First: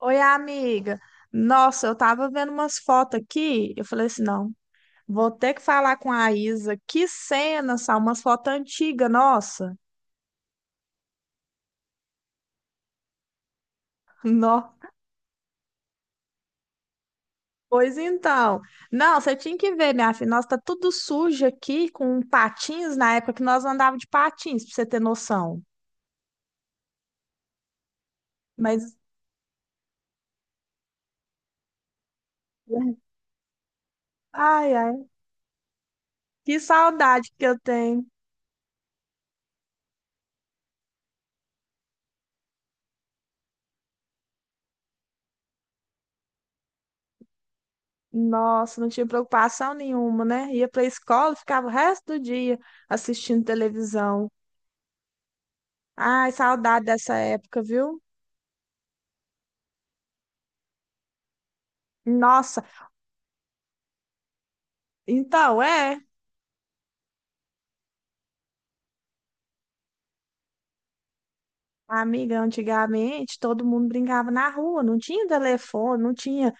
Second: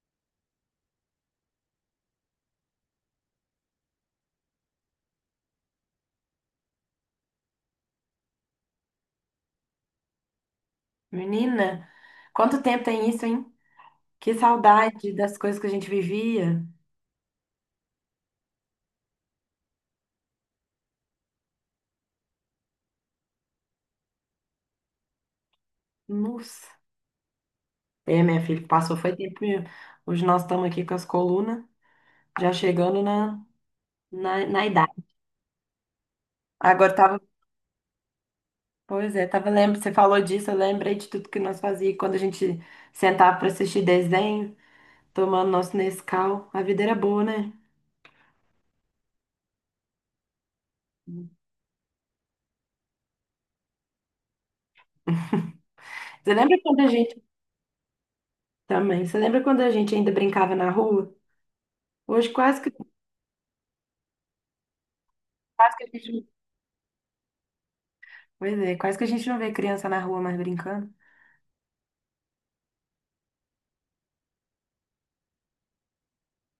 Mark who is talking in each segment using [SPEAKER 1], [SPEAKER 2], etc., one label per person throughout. [SPEAKER 1] Oi, amiga. Nossa, eu tava vendo umas fotos aqui. Eu falei assim: não, vou ter que falar com a Isa. Que cena, só umas fotos antigas, nossa.
[SPEAKER 2] Menina, quanto tempo tem isso, hein? Que
[SPEAKER 1] Nó.
[SPEAKER 2] saudade das coisas que a gente vivia.
[SPEAKER 1] Pois então. Não, você tinha que ver, minha filha. Nossa, tá tudo sujo aqui, com patins na época que nós andávamos de patins, pra você ter noção.
[SPEAKER 2] Nossa. É, minha filha,
[SPEAKER 1] Mas,
[SPEAKER 2] passou, foi tempo mesmo. Hoje nós estamos aqui com as colunas, já chegando na
[SPEAKER 1] ai,
[SPEAKER 2] idade.
[SPEAKER 1] ai, que
[SPEAKER 2] Agora tava,
[SPEAKER 1] saudade que eu tenho.
[SPEAKER 2] pois é, tava lembrando, você falou disso, eu lembrei de tudo que nós fazíamos quando a gente sentava para assistir desenho, tomando nosso Nescau. A vida era boa, né?
[SPEAKER 1] Nossa, não tinha preocupação nenhuma, né? Ia pra escola, ficava o resto do dia assistindo televisão. Ai,
[SPEAKER 2] Você lembra quando
[SPEAKER 1] saudade
[SPEAKER 2] a
[SPEAKER 1] dessa
[SPEAKER 2] gente
[SPEAKER 1] época, viu?
[SPEAKER 2] também? Você lembra quando a gente ainda brincava na rua? Hoje
[SPEAKER 1] Nossa, então
[SPEAKER 2] quase que a
[SPEAKER 1] é,
[SPEAKER 2] gente Pois é, quase que a gente não vê criança na rua mais brincando.
[SPEAKER 1] amiga, antigamente todo mundo brincava na rua, não tinha telefone, não tinha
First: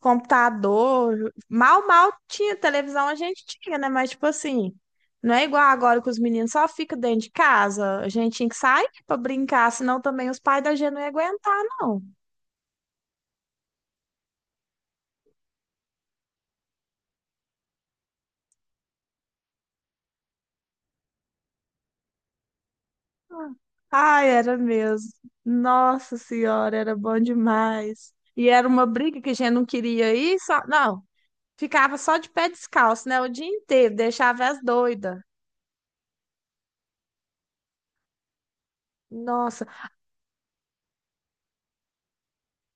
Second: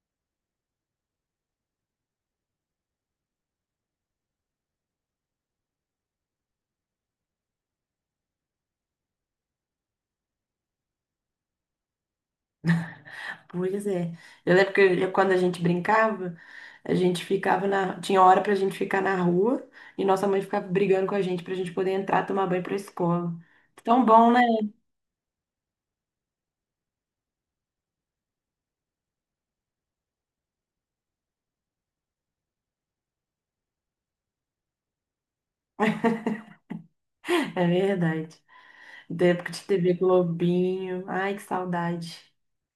[SPEAKER 1] computador, mal tinha televisão, a gente tinha, né? Mas tipo assim, não é igual agora que os meninos só ficam dentro de casa, a gente tinha que sair pra brincar, senão também os pais da gente não iam aguentar, não.
[SPEAKER 2] Pois é. Eu lembro que quando a gente brincava, a gente ficava na. Tinha hora pra gente ficar na rua e nossa mãe ficava brigando com a gente pra gente poder entrar, tomar banho pra escola. Tão
[SPEAKER 1] Ai,
[SPEAKER 2] bom, né?
[SPEAKER 1] era mesmo. Nossa Senhora, era bom demais. E era uma briga que a gente não queria ir, só... Não, ficava só de pé descalço, né? O dia inteiro, deixava as doidas.
[SPEAKER 2] É verdade. Da época de
[SPEAKER 1] Nossa,
[SPEAKER 2] TV Globinho. Ai, que saudade.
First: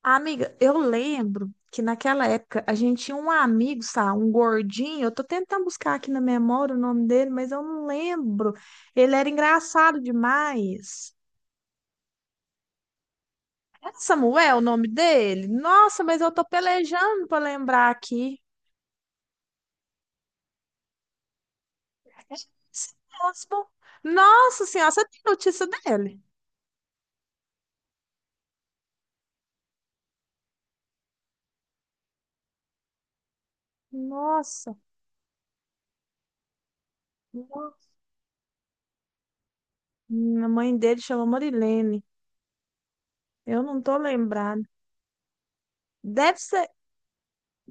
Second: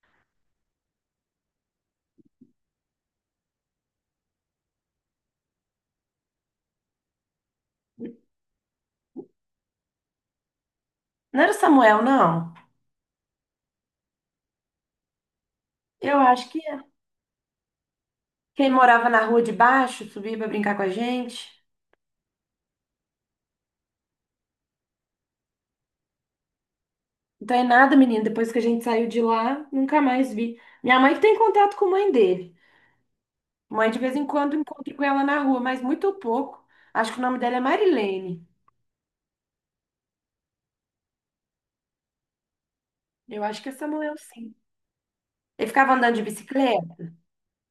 [SPEAKER 1] amiga, eu lembro que naquela época a gente tinha um amigo, sabe? Um gordinho. Eu tô tentando buscar aqui na memória o nome dele, mas eu não lembro. Ele era engraçado demais.
[SPEAKER 2] Não era o Samuel, não.
[SPEAKER 1] É Samuel o nome dele? Nossa,
[SPEAKER 2] Eu
[SPEAKER 1] mas eu tô
[SPEAKER 2] acho que é.
[SPEAKER 1] pelejando pra lembrar aqui.
[SPEAKER 2] Quem morava na rua de baixo subia pra brincar com a gente.
[SPEAKER 1] É esse mesmo. Nossa senhora, você tem notícia dele?
[SPEAKER 2] Então é nada, menino. Depois que a gente saiu de lá, nunca mais vi. Minha mãe que tem contato com a mãe dele. Mãe, de vez em quando
[SPEAKER 1] Nossa.
[SPEAKER 2] encontro com ela na rua, mas muito pouco. Acho que o nome dela é
[SPEAKER 1] Nossa.
[SPEAKER 2] Marilene.
[SPEAKER 1] A mãe dele chama Marilene.
[SPEAKER 2] Eu
[SPEAKER 1] Eu
[SPEAKER 2] acho que é
[SPEAKER 1] não tô
[SPEAKER 2] Samuel, sim.
[SPEAKER 1] lembrada.
[SPEAKER 2] Ele ficava andando de
[SPEAKER 1] Deve ser.
[SPEAKER 2] bicicleta?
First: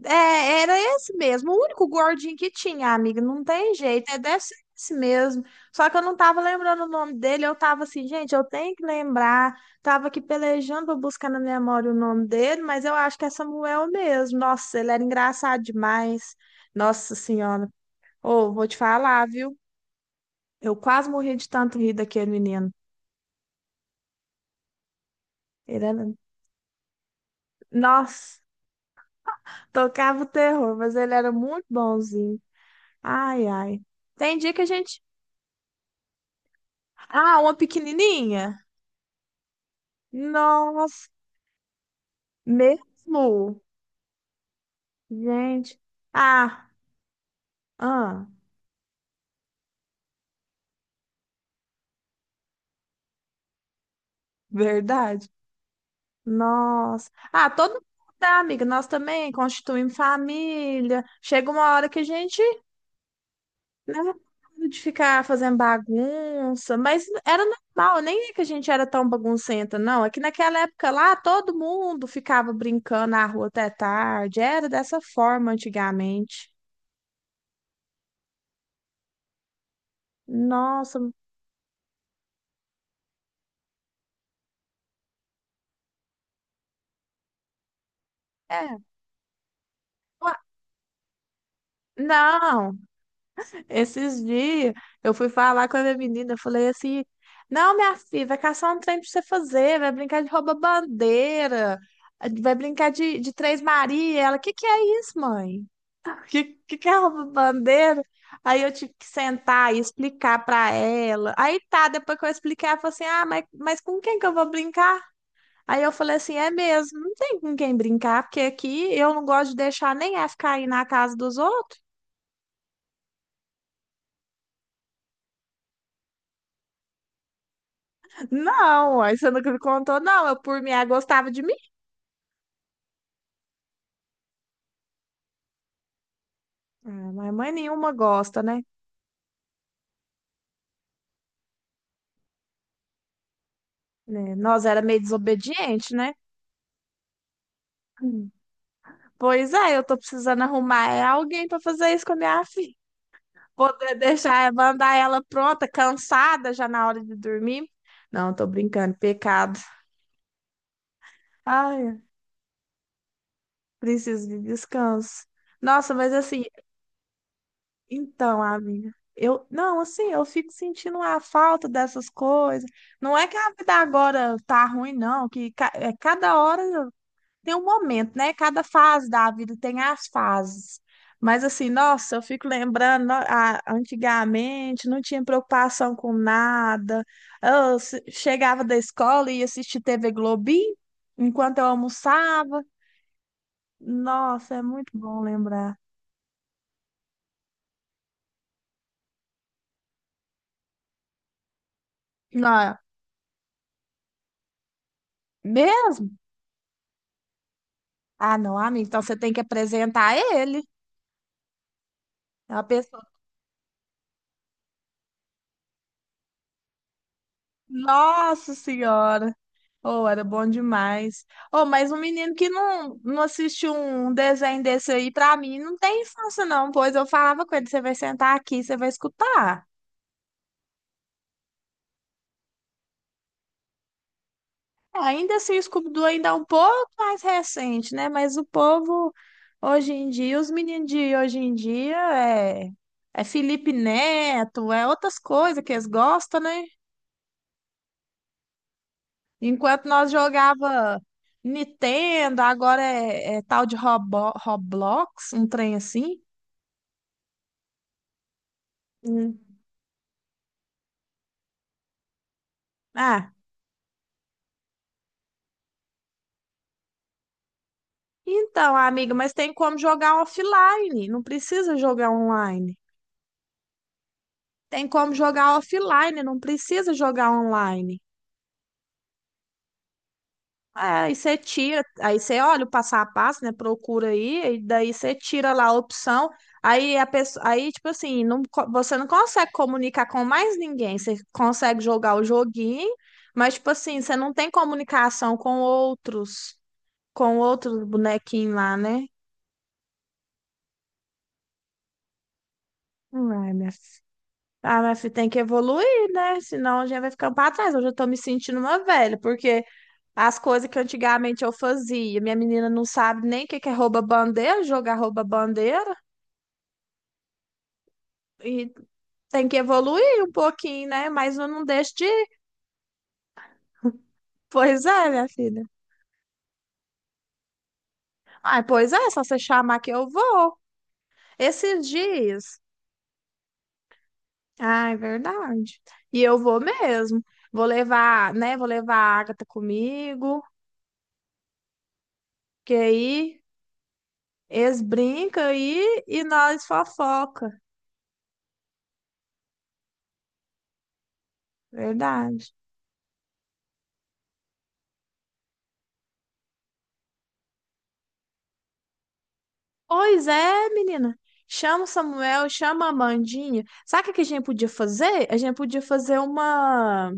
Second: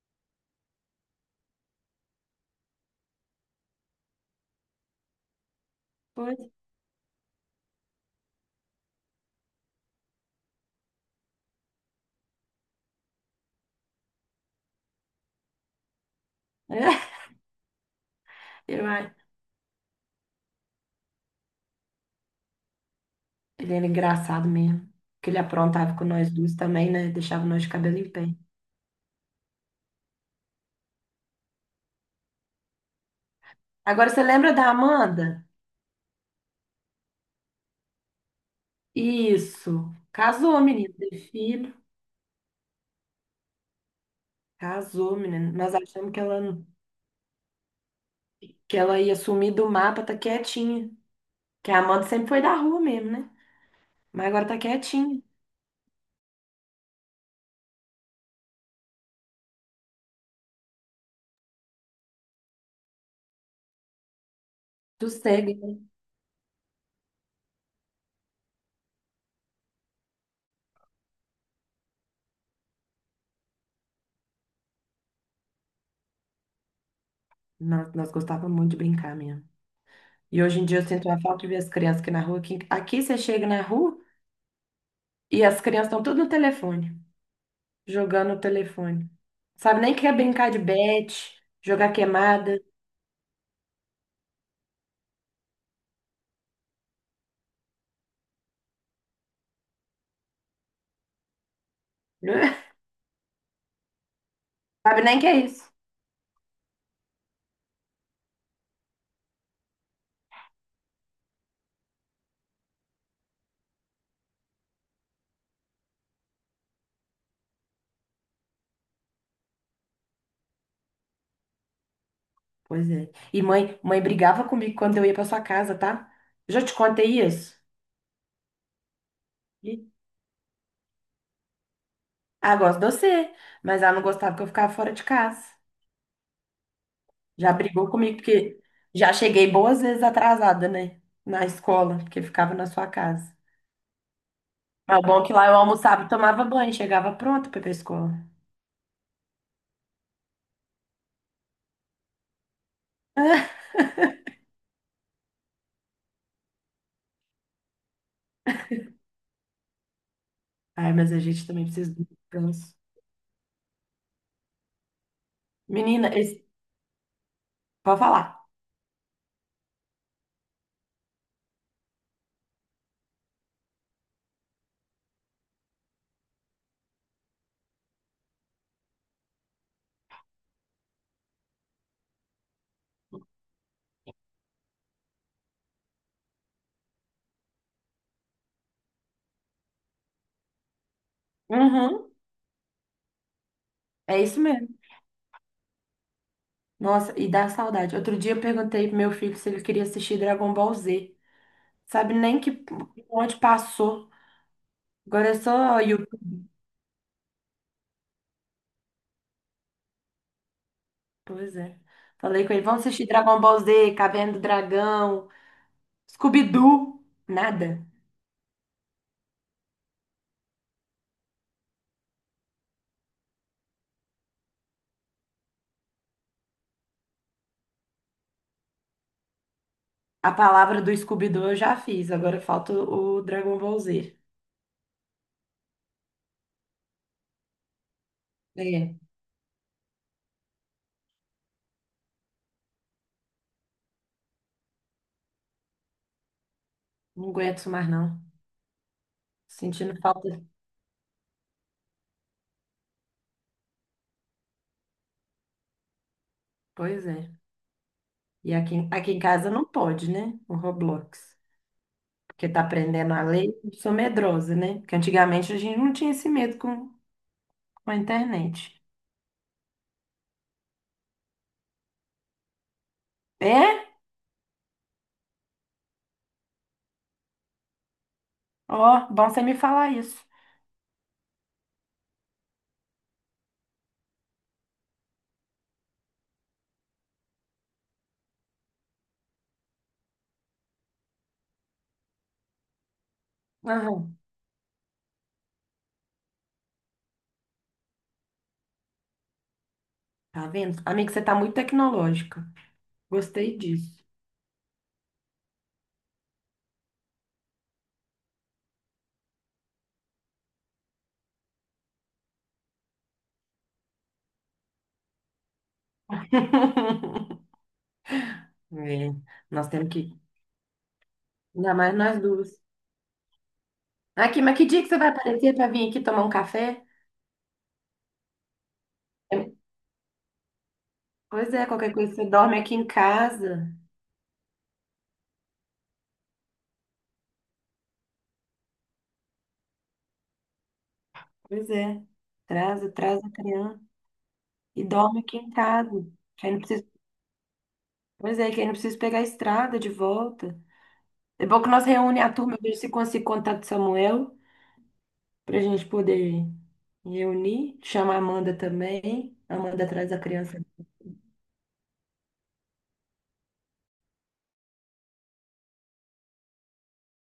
[SPEAKER 1] É, era esse mesmo. O único gordinho que tinha, amiga. Não tem jeito. É, deve ser esse mesmo. Só que eu não tava
[SPEAKER 2] Pois.
[SPEAKER 1] lembrando o nome dele. Eu tava assim, gente, eu tenho que lembrar. Tava aqui pelejando pra buscar na memória o nome dele, mas eu acho que é Samuel mesmo. Nossa, ele era engraçado demais. Nossa Senhora. Ô, vou te
[SPEAKER 2] Eu, ai,
[SPEAKER 1] falar, viu? Eu quase morri de tanto rir daquele menino.
[SPEAKER 2] ele era engraçado mesmo. Que ele
[SPEAKER 1] Ele
[SPEAKER 2] aprontava com
[SPEAKER 1] era.
[SPEAKER 2] nós duas também, né? Deixava nós de cabelo em pé.
[SPEAKER 1] Nossa, tocava o terror, mas ele era muito bonzinho. Ai, ai.
[SPEAKER 2] Agora, você
[SPEAKER 1] Tem dia
[SPEAKER 2] lembra
[SPEAKER 1] que a
[SPEAKER 2] da
[SPEAKER 1] gente.
[SPEAKER 2] Amanda?
[SPEAKER 1] Ah, uma pequenininha?
[SPEAKER 2] Isso. Casou, menino.
[SPEAKER 1] Nossa,
[SPEAKER 2] Teve filho.
[SPEAKER 1] mesmo?
[SPEAKER 2] Casou, menino. Nós
[SPEAKER 1] Gente.
[SPEAKER 2] achamos
[SPEAKER 1] Ah, ah,
[SPEAKER 2] que ela ia sumir do mapa, tá quietinha. Que a Amanda sempre foi da rua mesmo, né? Mas agora tá quietinha.
[SPEAKER 1] verdade. Nossa. Ah, todo mundo, tá, amiga? Nós também constituímos família. Chega uma hora que a gente, né, de ficar fazendo
[SPEAKER 2] Sossega.
[SPEAKER 1] bagunça, mas era normal, nem é que a gente era tão baguncenta, não. É que naquela época lá, todo mundo ficava brincando na rua até tarde. Era dessa forma antigamente.
[SPEAKER 2] Nós gostávamos muito de brincar mesmo. E hoje em dia eu
[SPEAKER 1] Nossa,
[SPEAKER 2] sinto uma falta de ver as crianças aqui na rua. Aqui, aqui você chega na rua e as crianças estão tudo no telefone, jogando no
[SPEAKER 1] é.
[SPEAKER 2] telefone. Sabe nem que é
[SPEAKER 1] Ué,
[SPEAKER 2] brincar de bete, jogar queimada.
[SPEAKER 1] não, esses dias eu fui falar com a minha menina, eu falei assim: não, minha filha, vai caçar um trem pra você fazer, vai brincar de rouba-bandeira, vai brincar de, Três Maria. Ela, o que que é
[SPEAKER 2] Sabe
[SPEAKER 1] isso,
[SPEAKER 2] nem que é
[SPEAKER 1] mãe?
[SPEAKER 2] isso.
[SPEAKER 1] Que, que é rouba-bandeira? Aí eu tive que sentar e explicar pra ela. Aí tá, depois que eu expliquei, ela falou assim: ah, mas com quem que eu vou brincar? Aí eu falei assim, é mesmo, não tem com quem brincar, porque aqui eu não gosto de deixar nem F cair na casa dos outros.
[SPEAKER 2] Pois é. E mãe brigava comigo quando eu ia pra sua casa, tá? Já te contei isso?
[SPEAKER 1] Não, aí você nunca me
[SPEAKER 2] E-
[SPEAKER 1] contou, não, eu por mim, ela gostava de mim.
[SPEAKER 2] Ah, gosto de você, mas ela não gostava que eu ficava fora de casa.
[SPEAKER 1] Ah, mas mãe
[SPEAKER 2] Já brigou
[SPEAKER 1] nenhuma
[SPEAKER 2] comigo,
[SPEAKER 1] gosta,
[SPEAKER 2] porque
[SPEAKER 1] né?
[SPEAKER 2] já cheguei boas vezes atrasada, né? Na escola, porque ficava na sua casa.
[SPEAKER 1] Né, nós era
[SPEAKER 2] É
[SPEAKER 1] meio
[SPEAKER 2] o bom que lá eu
[SPEAKER 1] desobediente,
[SPEAKER 2] almoçava e
[SPEAKER 1] né?
[SPEAKER 2] tomava banho, chegava pronto para ir pra escola.
[SPEAKER 1] Hum. Pois é, eu tô precisando arrumar é alguém pra fazer isso com a minha filha. Poder deixar, mandar ela pronta, cansada já na hora de dormir. Não, tô brincando, pecado.
[SPEAKER 2] Ai, mas a gente também precisa
[SPEAKER 1] Ai,
[SPEAKER 2] do descanso.
[SPEAKER 1] preciso de descanso. Nossa,
[SPEAKER 2] Menina,
[SPEAKER 1] mas assim,
[SPEAKER 2] esse... pode
[SPEAKER 1] então,
[SPEAKER 2] falar.
[SPEAKER 1] amiga, eu não, assim, eu fico sentindo a falta dessas coisas. Não é que a vida agora tá ruim, não, que ca- é, cada hora tem um momento, né? Cada fase da vida tem as fases. Mas assim, nossa, eu fico lembrando, no- a- antigamente não tinha preocupação com nada. Eu se- chegava da escola e ia assistir TV Globinho enquanto eu
[SPEAKER 2] Uhum,
[SPEAKER 1] almoçava.
[SPEAKER 2] é isso
[SPEAKER 1] Nossa, é
[SPEAKER 2] mesmo.
[SPEAKER 1] muito bom lembrar.
[SPEAKER 2] Nossa, e dá saudade. Outro dia eu perguntei pro meu filho se ele queria assistir Dragon Ball Z. Sabe nem
[SPEAKER 1] Não,
[SPEAKER 2] que
[SPEAKER 1] é
[SPEAKER 2] onde passou. Agora é só
[SPEAKER 1] mesmo?
[SPEAKER 2] YouTube.
[SPEAKER 1] Ah, não, amigo. Então você tem que apresentar ele.
[SPEAKER 2] Pois é. Falei com
[SPEAKER 1] É
[SPEAKER 2] ele,
[SPEAKER 1] uma
[SPEAKER 2] vamos
[SPEAKER 1] pessoa.
[SPEAKER 2] assistir Dragon Ball Z, Caverna do Dragão, Scooby-Doo. Nada.
[SPEAKER 1] Nossa Senhora! Oh, era bom demais. Oh, mas um menino que não, não assiste um desenho desse aí, pra mim, não tem infância, não. Pois eu falava com ele: você vai sentar aqui, você vai escutar.
[SPEAKER 2] A palavra do Scooby-Doo eu já fiz, agora falta o Dragon Ball Z.
[SPEAKER 1] Ainda assim, o Scooby-Doo ainda é um pouco mais recente, né? Mas o
[SPEAKER 2] É,
[SPEAKER 1] povo, hoje em dia, os meninos de hoje em dia, é, é Felipe Neto, é outras coisas que eles gostam, né?
[SPEAKER 2] não aguento isso mais não.
[SPEAKER 1] Enquanto
[SPEAKER 2] Sentindo
[SPEAKER 1] nós
[SPEAKER 2] falta.
[SPEAKER 1] jogava Nintendo, agora é, é tal de Robo- Roblox, um trem assim.
[SPEAKER 2] Pois é. E aqui, aqui em
[SPEAKER 1] Hum.
[SPEAKER 2] casa não pode, né? O Roblox. Porque tá aprendendo a
[SPEAKER 1] Ah,
[SPEAKER 2] lei. Eu sou medrosa, né? Porque antigamente a gente não tinha esse medo com a
[SPEAKER 1] então,
[SPEAKER 2] internet.
[SPEAKER 1] amiga, mas tem como jogar offline, não precisa jogar online.
[SPEAKER 2] É?
[SPEAKER 1] Tem como jogar offline, não precisa jogar online.
[SPEAKER 2] Ó, bom você me falar isso.
[SPEAKER 1] Aí você tira, aí você olha o passo a passo, né? Procura aí, e daí você tira lá a opção. Aí a pessoa, aí tipo assim, não, co- você não consegue comunicar com mais ninguém. Você consegue jogar o joguinho, mas tipo assim, você
[SPEAKER 2] Aham.
[SPEAKER 1] não tem comunicação com outros bonequinhos lá, né?
[SPEAKER 2] Tá vendo? Amiga, você tá muito tecnológica.
[SPEAKER 1] Ai,
[SPEAKER 2] Gostei
[SPEAKER 1] minha filha.
[SPEAKER 2] disso.
[SPEAKER 1] Ah, mas fi- tem que evoluir, né? Senão a gente vai ficando pra trás. Hoje eu tô me sentindo uma velha, porque as coisas que antigamente eu fazia. Minha menina não sabe nem o que que é rouba-bandeira, jogar rouba-bandeira. E
[SPEAKER 2] É,
[SPEAKER 1] tem que
[SPEAKER 2] nós temos que.
[SPEAKER 1] evoluir um pouquinho, né? Mas eu não
[SPEAKER 2] Ainda mais
[SPEAKER 1] deixo de
[SPEAKER 2] nós
[SPEAKER 1] ir.
[SPEAKER 2] duas. Aqui, mas que dia
[SPEAKER 1] Pois
[SPEAKER 2] que você vai
[SPEAKER 1] é, minha
[SPEAKER 2] aparecer
[SPEAKER 1] filha.
[SPEAKER 2] pra vir aqui tomar um café?
[SPEAKER 1] Ai, pois é, só você
[SPEAKER 2] É,
[SPEAKER 1] chamar que eu vou.
[SPEAKER 2] pois é,
[SPEAKER 1] Esses
[SPEAKER 2] qualquer coisa você
[SPEAKER 1] dias.
[SPEAKER 2] dorme aqui em casa.
[SPEAKER 1] Ah, é verdade. E eu vou mesmo. Vou levar, né? Vou levar a Agatha comigo.
[SPEAKER 2] Pois é.
[SPEAKER 1] Que
[SPEAKER 2] Traz, traz a
[SPEAKER 1] aí
[SPEAKER 2] criança
[SPEAKER 1] eles
[SPEAKER 2] e dorme aqui
[SPEAKER 1] brincam
[SPEAKER 2] em casa.
[SPEAKER 1] aí e
[SPEAKER 2] Que aí não
[SPEAKER 1] nós
[SPEAKER 2] precisa,
[SPEAKER 1] fofoca.
[SPEAKER 2] pois é, que aí não precisa pegar a estrada de volta. É bom que nós reúne a
[SPEAKER 1] Verdade.
[SPEAKER 2] turma, eu vejo se consigo contar do Samuel, pra gente poder reunir. Chama a Amanda também. A Amanda traz a
[SPEAKER 1] Pois
[SPEAKER 2] criança.
[SPEAKER 1] é, menina. Chama o Samuel, chama a Amandinha. Sabe o que a gente podia fazer? A gente podia fazer uma.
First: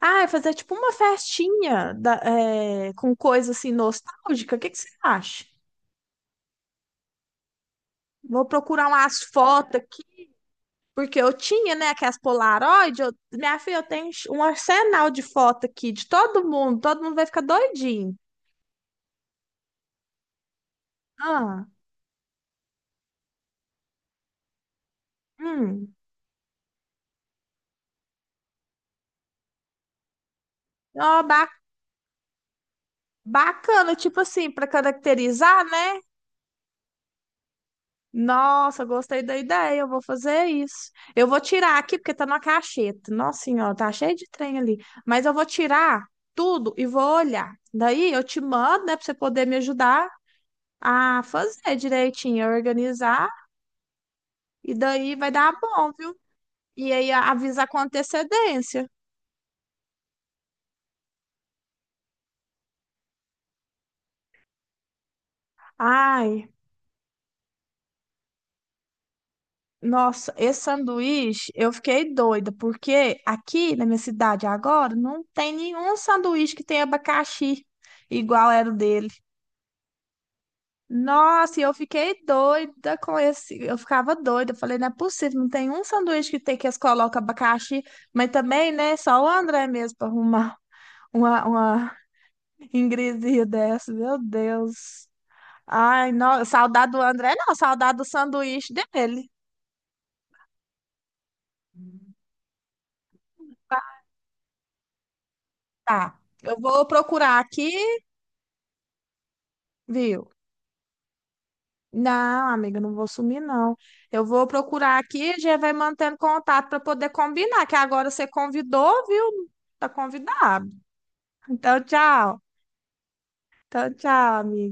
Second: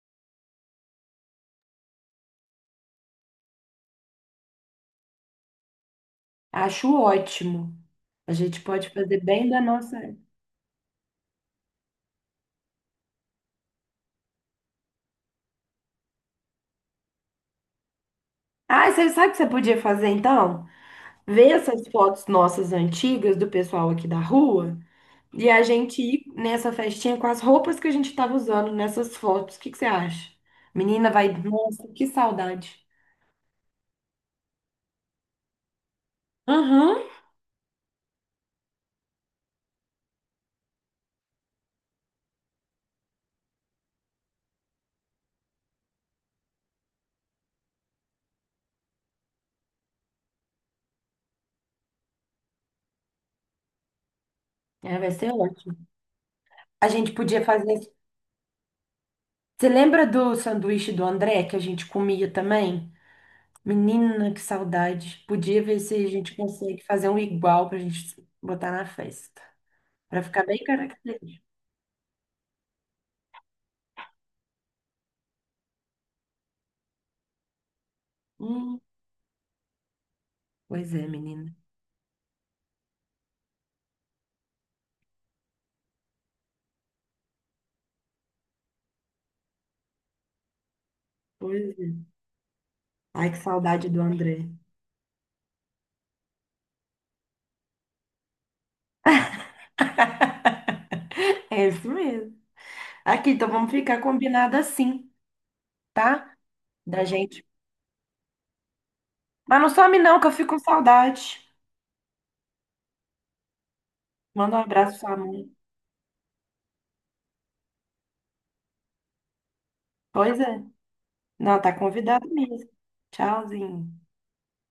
[SPEAKER 1] Ah, fazer tipo uma festinha da- é, com coisa assim nostálgica. O que que você acha?
[SPEAKER 2] Acho ótimo. A
[SPEAKER 1] Vou
[SPEAKER 2] gente
[SPEAKER 1] procurar
[SPEAKER 2] pode fazer
[SPEAKER 1] umas
[SPEAKER 2] bem da
[SPEAKER 1] fotos
[SPEAKER 2] nossa.
[SPEAKER 1] aqui, porque eu tinha, né, aquelas Polaroid. Eu... Minha filha, eu tenho um arsenal de foto aqui de todo mundo. Todo mundo vai ficar doidinho.
[SPEAKER 2] Ah, você sabe o que você podia fazer então? Ver
[SPEAKER 1] Ah,
[SPEAKER 2] essas fotos nossas antigas do pessoal aqui da rua e a
[SPEAKER 1] hum.
[SPEAKER 2] gente ir nessa festinha com as roupas que a gente tava usando nessas fotos. O que que você acha? Menina,
[SPEAKER 1] Ó,
[SPEAKER 2] vai.
[SPEAKER 1] ba-
[SPEAKER 2] Nossa, que saudade.
[SPEAKER 1] bacana, tipo assim, para caracterizar, né?
[SPEAKER 2] Uhum.
[SPEAKER 1] Nossa, gostei da ideia, eu vou fazer isso. Eu vou tirar aqui, porque tá na cacheta. Nossa senhora, tá cheio de trem ali. Mas eu vou tirar tudo e vou olhar. Daí eu te mando, né, pra você poder me ajudar a fazer direitinho, a organizar. E
[SPEAKER 2] É, vai
[SPEAKER 1] daí
[SPEAKER 2] ser
[SPEAKER 1] vai dar
[SPEAKER 2] ótimo.
[SPEAKER 1] bom, viu?
[SPEAKER 2] A
[SPEAKER 1] E aí
[SPEAKER 2] gente
[SPEAKER 1] a-
[SPEAKER 2] podia
[SPEAKER 1] avisa
[SPEAKER 2] fazer.
[SPEAKER 1] com antecedência.
[SPEAKER 2] Você lembra do sanduíche do André que a gente comia também? Menina, que saudade. Podia ver se a gente
[SPEAKER 1] Ai,
[SPEAKER 2] consegue fazer um igual pra gente botar na festa. Pra
[SPEAKER 1] nossa,
[SPEAKER 2] ficar bem
[SPEAKER 1] esse
[SPEAKER 2] característico.
[SPEAKER 1] sanduíche, eu fiquei doida, porque aqui na minha cidade agora não tem nenhum sanduíche que tenha abacaxi igual era o
[SPEAKER 2] Hum,
[SPEAKER 1] dele.
[SPEAKER 2] pois é, menina.
[SPEAKER 1] Nossa, e eu fiquei doida com esse. Eu ficava doida. Eu falei, não é possível, não tem um sanduíche que tem que eles colocam abacaxi, mas também, né? Só o André mesmo para arrumar
[SPEAKER 2] Pois é.
[SPEAKER 1] uma
[SPEAKER 2] Ai, que
[SPEAKER 1] ingresia
[SPEAKER 2] saudade
[SPEAKER 1] dessa.
[SPEAKER 2] do
[SPEAKER 1] Meu
[SPEAKER 2] André.
[SPEAKER 1] Deus. Ai, não, saudade do André, não, saudade do sanduíche dele.
[SPEAKER 2] É isso mesmo. Aqui, então vamos ficar combinado assim,
[SPEAKER 1] Tá,
[SPEAKER 2] tá?
[SPEAKER 1] eu vou
[SPEAKER 2] Da
[SPEAKER 1] procurar
[SPEAKER 2] gente.
[SPEAKER 1] aqui,
[SPEAKER 2] Mas não some não, que
[SPEAKER 1] viu?
[SPEAKER 2] eu fico com saudade.
[SPEAKER 1] Não, amiga, não vou sumir, não. Eu vou
[SPEAKER 2] Manda um abraço
[SPEAKER 1] procurar
[SPEAKER 2] pra sua
[SPEAKER 1] aqui e
[SPEAKER 2] mãe.
[SPEAKER 1] já vai mantendo contato para poder combinar, que agora você convidou, viu? Tá
[SPEAKER 2] Pois é.
[SPEAKER 1] convidado.
[SPEAKER 2] Não, tá
[SPEAKER 1] Então,
[SPEAKER 2] convidado
[SPEAKER 1] tchau.
[SPEAKER 2] mesmo.
[SPEAKER 1] Então,
[SPEAKER 2] Tchauzinho.
[SPEAKER 1] tchau, amigo.